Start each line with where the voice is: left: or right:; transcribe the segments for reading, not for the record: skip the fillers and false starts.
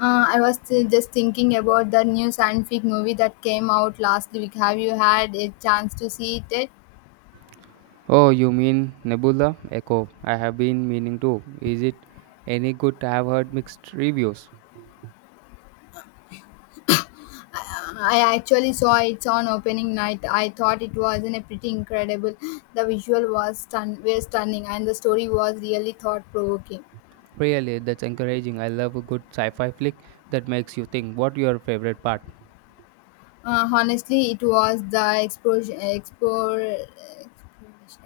left: I was just thinking about that new science fiction movie that came out last week. Have you had a chance to see it yet?
right: Oh, you mean Nebula Echo? I have been meaning to. Is it any good? I have heard mixed reviews.
left: I actually saw it on opening night. I thought it was in a pretty incredible. The visual was were stunning, and the story was really thought provoking.
right: Really, that's encouraging. I love a good sci fi flick that makes you think. What your favorite part?
left: Honestly, it was the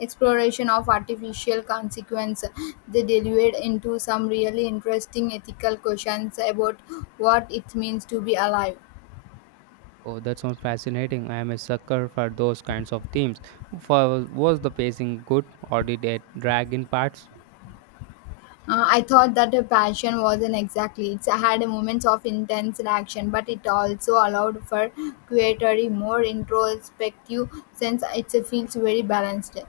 left: exploration of artificial consequence. They delved into some really interesting ethical questions about what it means to be alive.
right: Oh, that sounds fascinating. I am a sucker for those kinds of themes. For, was the pacing good or did it drag in parts?
left: I thought that her passion wasn't exactly. It had moments of intense action, but it also allowed for creativity, more introspective since it feels very balanced.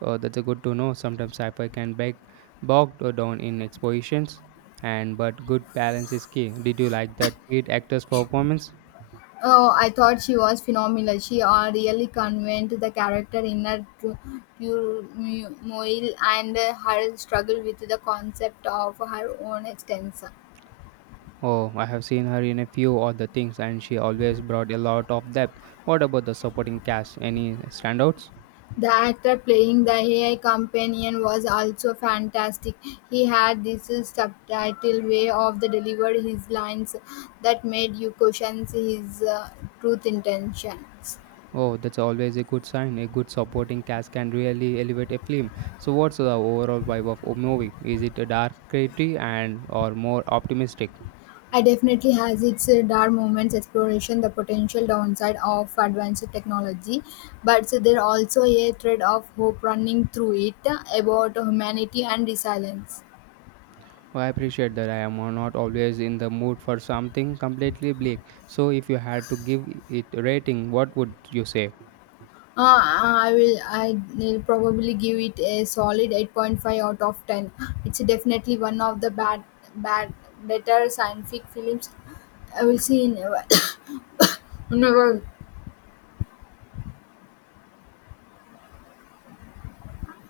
right: Oh, that's a good to know. Sometimes sci fi can be bogged down in expositions, and but good balance is key. Did you like that lead actor's performance?
left: Oh, I thought she was phenomenal. She really conveyed the character in her turmoil and her struggle with the concept of her own existence.
right: Oh, I have seen her in a few other things and she always brought a lot of depth. What about the supporting cast? Any standouts?
left: The actor playing the AI companion was also fantastic. He had this subtle way of the delivered his lines that made you question his truth intentions.
right: Oh, that's always a good sign. A good supporting cast can really elevate a film. So what's the overall vibe of a movie? Is it a dark gritty, and or more optimistic?
left: I definitely has its dark moments exploration the potential downside of advanced technology but so there also a thread of hope running through it about humanity and resilience.
right: Oh, I appreciate that I am not always in the mood for something completely bleak. So if you had to give it a rating, what would you say?
left: Uh, I will. I'll probably give it a solid 8.5 out of 10. It's definitely one of the bad, better scientific films I will see in a while. Never.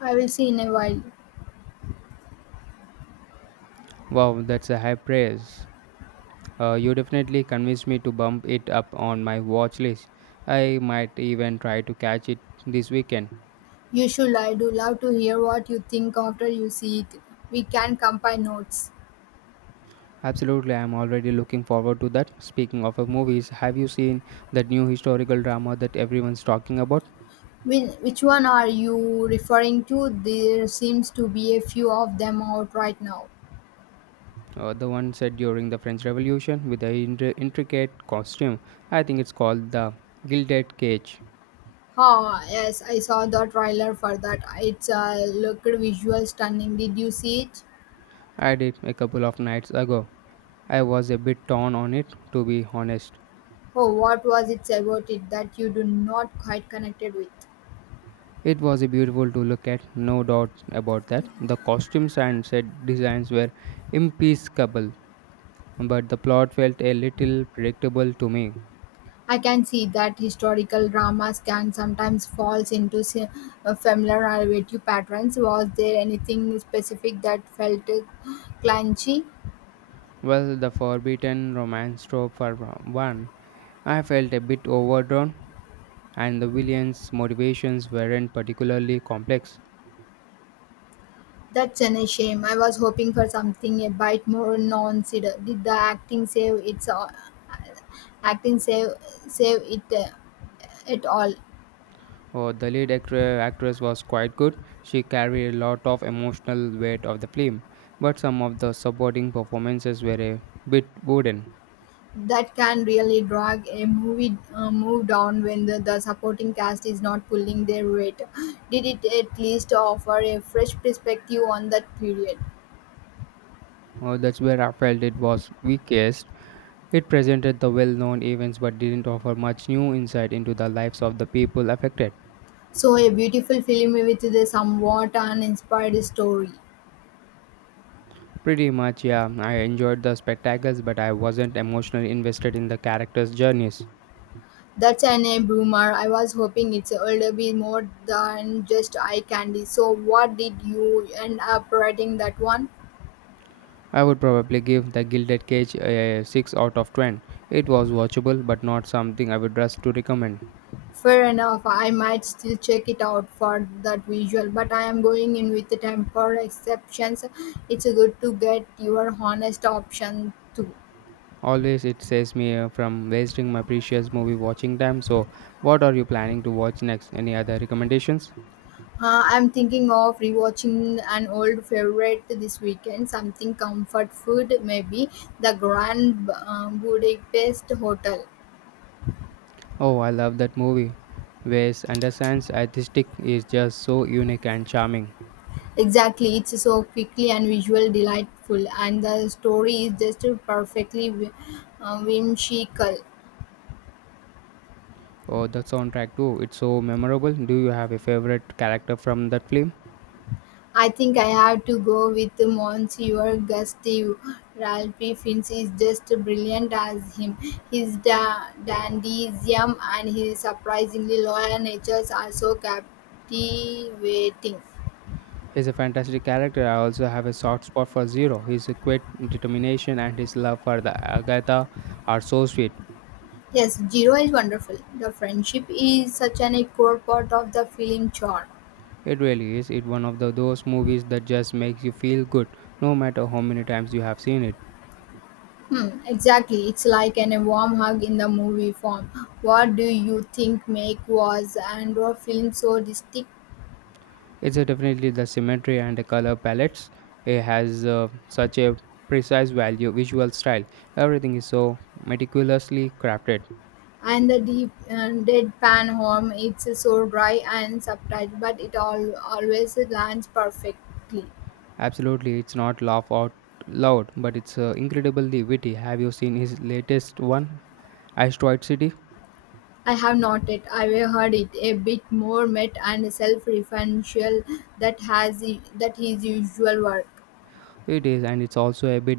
left: I will see in a while.
right: Wow, that's a high praise. You definitely convinced me to bump it up on my watch list. I might even try to catch it this weekend.
left: You should. I do love to hear what you think after you see it. We can compare notes.
right: Absolutely, I'm already looking forward to that. Speaking of movies, have you seen that new historical drama that everyone's talking about?
left: Which one are you referring to? There seems to be a few of them out right now.
right: The one set during the French Revolution with the intricate costume. I think it's called The Gilded Cage.
left: Ah, yes, I saw the trailer for that. It's looked visual stunning. Did you see it?
right: I did a couple of nights ago. I was a bit torn on it, to be honest.
left: Oh, what was it about it that you do not quite connected with?
right: It was a beautiful to look at, no doubt about that. The costumes and set designs were impeccable, but the plot felt a little predictable to me.
left: I can see that historical dramas can sometimes falls into familiar narrative patterns. Was there anything specific that felt clunky?
right: Well, the forbidden romance trope for one, I felt a bit overdrawn, and the villain's motivations weren't particularly complex.
left: That's an a shame. I was hoping for something a bit more non-sided. Did the acting save its acting save save it at all?
right: Oh, the lead actress was quite good. She carried a lot of emotional weight of the film, but some of the supporting performances were a bit wooden.
left: That can really drag a movie move down when the supporting cast is not pulling their weight. Did it at least offer a fresh perspective on that period?
right: That's where I felt it was weakest. It presented the well known events but didn't offer much new insight into the lives of the people affected.
left: So, a beautiful film with a somewhat uninspired story.
right: Pretty much, yeah, I enjoyed the spectacles but I wasn't emotionally invested in the characters' journeys.
left: That's an a boomer. I was hoping it's a little bit more than just eye candy. So, what did you end up writing that one?
right: I would probably give The Gilded Cage a 6 out of 10. It was watchable but not something I would rush to recommend.
left: Fair enough, I might still check it out for that visual, but I am going in with the temper exceptions. It's good to get your honest option too.
right: Always it saves me from wasting my precious movie watching time. So, what are you planning to watch next? Any other recommendations?
left: I'm thinking of rewatching an old favorite this weekend, something comfort food, maybe the Grand Budapest Hotel.
right: Oh, I love that movie. Wes Anderson's aesthetic is just so unique and charming.
left: Exactly, it's so quickly and visual delightful, and the story is just perfectly whimsical.
right: Oh, the soundtrack too. It's so memorable. Do you have a favorite character from that film?
left: I think I have to go with Monsieur Gustave. Ralph Fiennes is just brilliant as him. His dandyism and his surprisingly loyal natures are so captivating.
right: He's a fantastic character. I also have a soft spot for Zero. His quick determination and his love for the Agatha are so sweet.
left: Yes, Zero is wonderful. The friendship is such an a core part of the film charm.
right: It really is. It's one of those movies that just makes you feel good, no matter how many times you have seen it.
left: Hmm, exactly. It's like an, a warm hug in the movie form. What do you think make was Andor film so distinct?
right: It's definitely the symmetry and the color palettes. It has such a precise visual style. Everything is so meticulously crafted.
left: And the deep deadpan home, it's so dry and subtle, but it all always lands perfectly.
right: Absolutely, it's not laugh out loud, but it's incredibly witty. Have you seen his latest one, Asteroid City?
left: I have noted, I've heard it a bit more met and self-referential that has that his usual work.
right: It is, and it's also a bit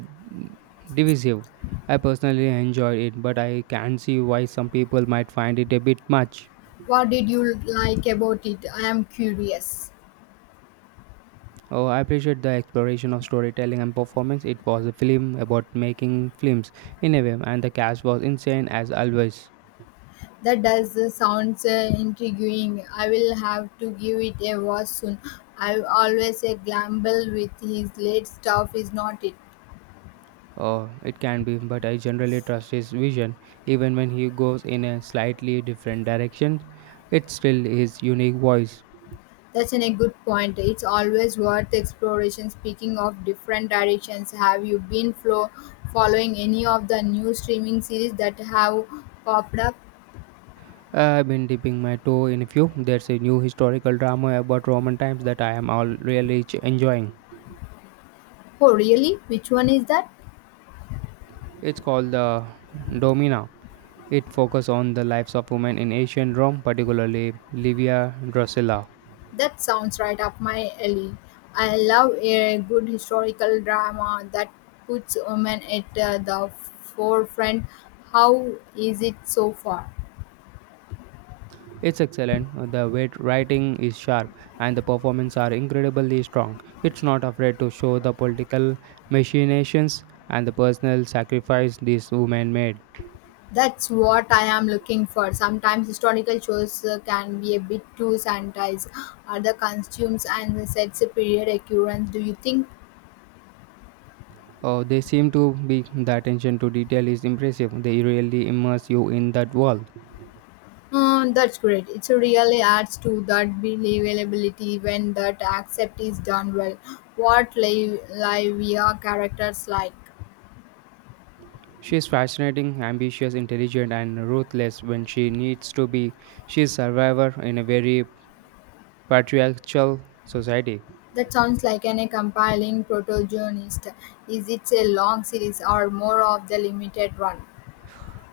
right: divisive. I personally enjoyed it, but I can see why some people might find it a bit much.
left: What did you like about it? I am curious.
right: Oh, I appreciate the exploration of storytelling and performance. It was a film about making films in a way, and the cast was insane as always.
left: That does sounds intriguing. I will have to give it a watch soon. I always a gamble with his late stuff, is not it?
right: Oh, it can be, but I generally trust his vision. Even when he goes in a slightly different direction, it's still his unique voice.
left: That's an a good point. It's always worth exploration. Speaking of different directions, have you been flow following any of the new streaming series that have popped up?
right: I've been dipping my toe in a few. There's a new historical drama about Roman times that I am all really enjoying.
left: Oh, really? Which one is that?
right: It's called the Domina. It focuses on the lives of women in ancient Rome, particularly Livia Drusilla.
left: That sounds right up my alley. I love a good historical drama that puts women at the forefront. How is it so far?
right: It's excellent, the writing is sharp, and the performances are incredibly strong. It's not afraid to show the political machinations and the personal sacrifice these women made.
left: That's what I am looking for. Sometimes historical shows can be a bit too sanitized. Are the costumes and sets a period accurate? Do you think?
right: Oh, they seem to be the attention to detail is impressive. They really immerse you in that world.
left: Mm, that's great. It really adds to that believability when that accept is done well. What live Livia characters like?
right: She's fascinating, ambitious, intelligent, and ruthless when she needs to be. She's a survivor in a very patriarchal society.
left: That sounds like an a compiling protagonist. Is it a long series or more of the limited run?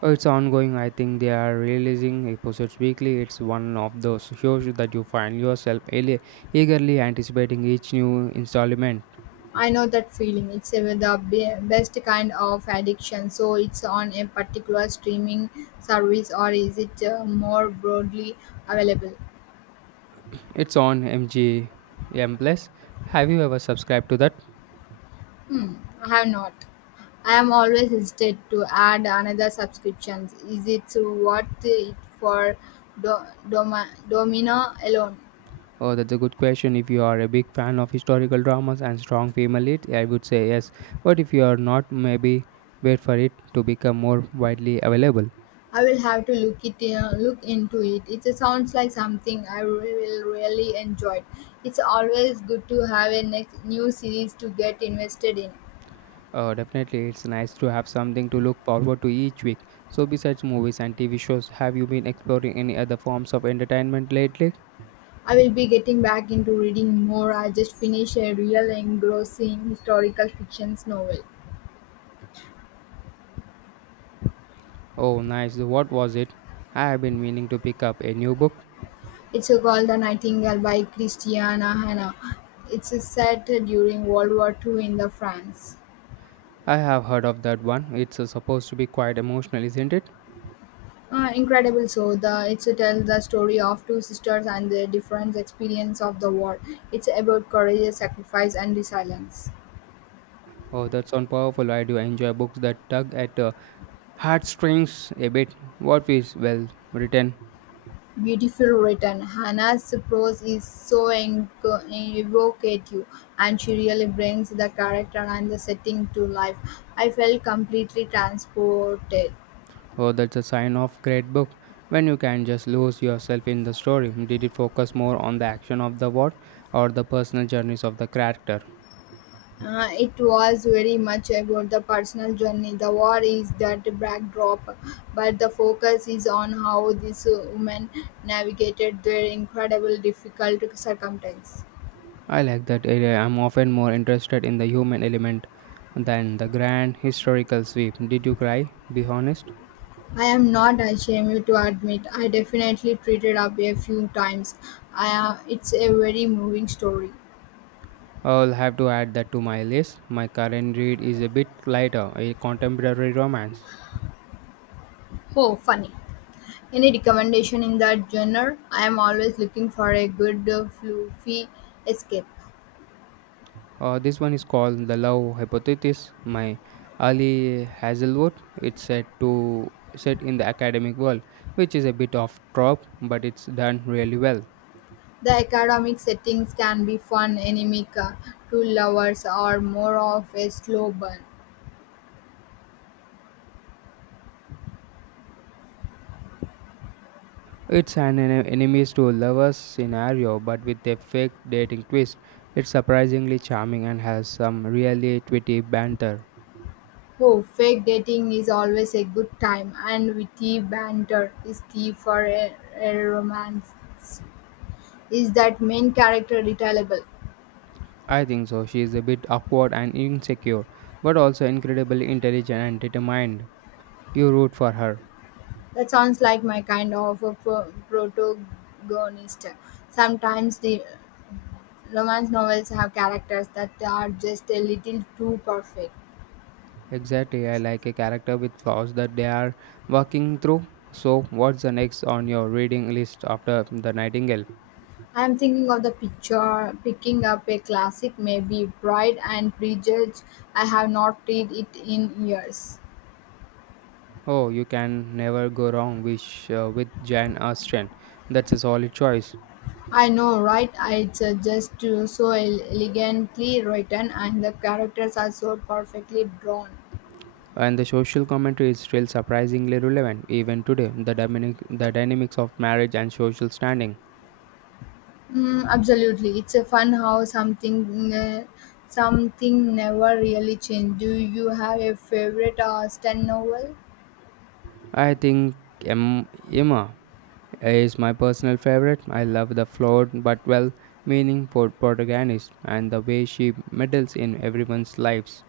right: Oh, it's ongoing. I think they are releasing episodes weekly. It's one of those shows that you find yourself eagerly anticipating each new installment.
left: I know that feeling. It's the best kind of addiction. So it's on a particular streaming service, or is it more broadly available?
right: It's on MGM Plus. Have you ever subscribed to that?
left: Hmm, I have not. I am always hesitant to add another subscriptions. Is it worth it for Domino alone?
right: Oh, that's a good question. If you are a big fan of historical dramas and strong female leads, I would say yes. But if you are not, maybe wait for it to become more widely available.
left: I will have to look into it. It sounds like something I will really enjoy. It's always good to have a next new series to get invested in.
right: Definitely, it's nice to have something to look forward to each week. So, besides movies and TV shows, have you been exploring any other forms of entertainment lately?
left: I will be getting back into reading more. I just finished a real engrossing historical fiction novel.
right: Oh, nice. What was it? I have been meaning to pick up a new book.
left: It's called The Nightingale by Christiana Hanna. It's set during World War II in the France.
right: I have heard of that one. It's supposed to be quite emotional, isn't it?
left: Incredible so the it tells the story of two sisters and their different experience of the war. It's about courage, sacrifice and resilience.
right: Oh, that sounds powerful. I do enjoy books that tug at heartstrings a bit. What is well written?
left: Beautifully written, Hannah's prose is so evocative, and she really brings the character and the setting to life. I felt completely transported.
right: Oh, that's a sign of great book. When you can just lose yourself in the story, did it focus more on the action of the war or the personal journeys of the character?
left: It was very much about the personal journey. The war is that backdrop, but the focus is on how these women navigated their incredible difficult circumstances.
right: I like that area. I'm often more interested in the human element than the grand historical sweep. Did you cry? Be honest.
left: I am not ashamed to admit I definitely treated up a few times. It's a very moving story.
right: I'll have to add that to my list. My current read is a bit lighter, a contemporary romance.
left: Oh, funny. Any recommendation in that genre? I am always looking for a good, fluffy escape.
right: This one is called the love hypothesis. My Ali Hazelwood. It's set in the academic world, which is a bit of trope, but it's done really well.
left: The academic settings can be fun, anemic, to lovers, or more of a slow burn.
right: It's an enemies to lovers scenario, but with a fake dating twist. It's surprisingly charming and has some really witty banter.
left: Oh, fake dating is always a good time, and witty banter is key for a romance. Is that main character retailable?
right: I think so. She is a bit awkward and insecure, but also incredibly intelligent and determined. You root for her.
left: That sounds like my kind of a protagonist. Sometimes the romance novels have characters that are just a little too perfect.
right: Exactly, I like a character with flaws that they are working through. So, what's the next on your reading list after The Nightingale?
left: I am thinking of the picture picking up a classic, maybe Pride and Prejudice. I have not read it in years.
right: Oh, you can never go wrong with Jan Austen. That's a solid choice.
left: I know, right? It's just so elegantly written, and the characters are so perfectly drawn.
right: And the social commentary is still surprisingly relevant even today. The dynamics of marriage and social standing.
left: Mm, absolutely, it's a fun how something never really changed. Do you have a favorite Austen novel?
right: I think Em- Emma is my personal favorite. I love the flawed but well meaning for protagonist and the way she meddles in everyone's lives.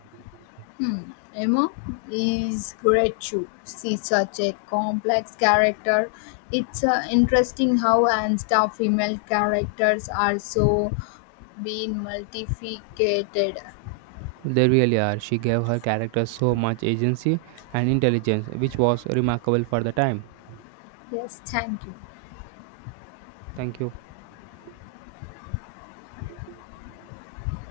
left: Hmm, Emma is great too. She's such a complex character. It's interesting how and stuff female characters are so being multiplicated.
right: They really are. She gave her character so much agency and intelligence, which was remarkable for the time.
left: Yes, thank you.
right: Thank you.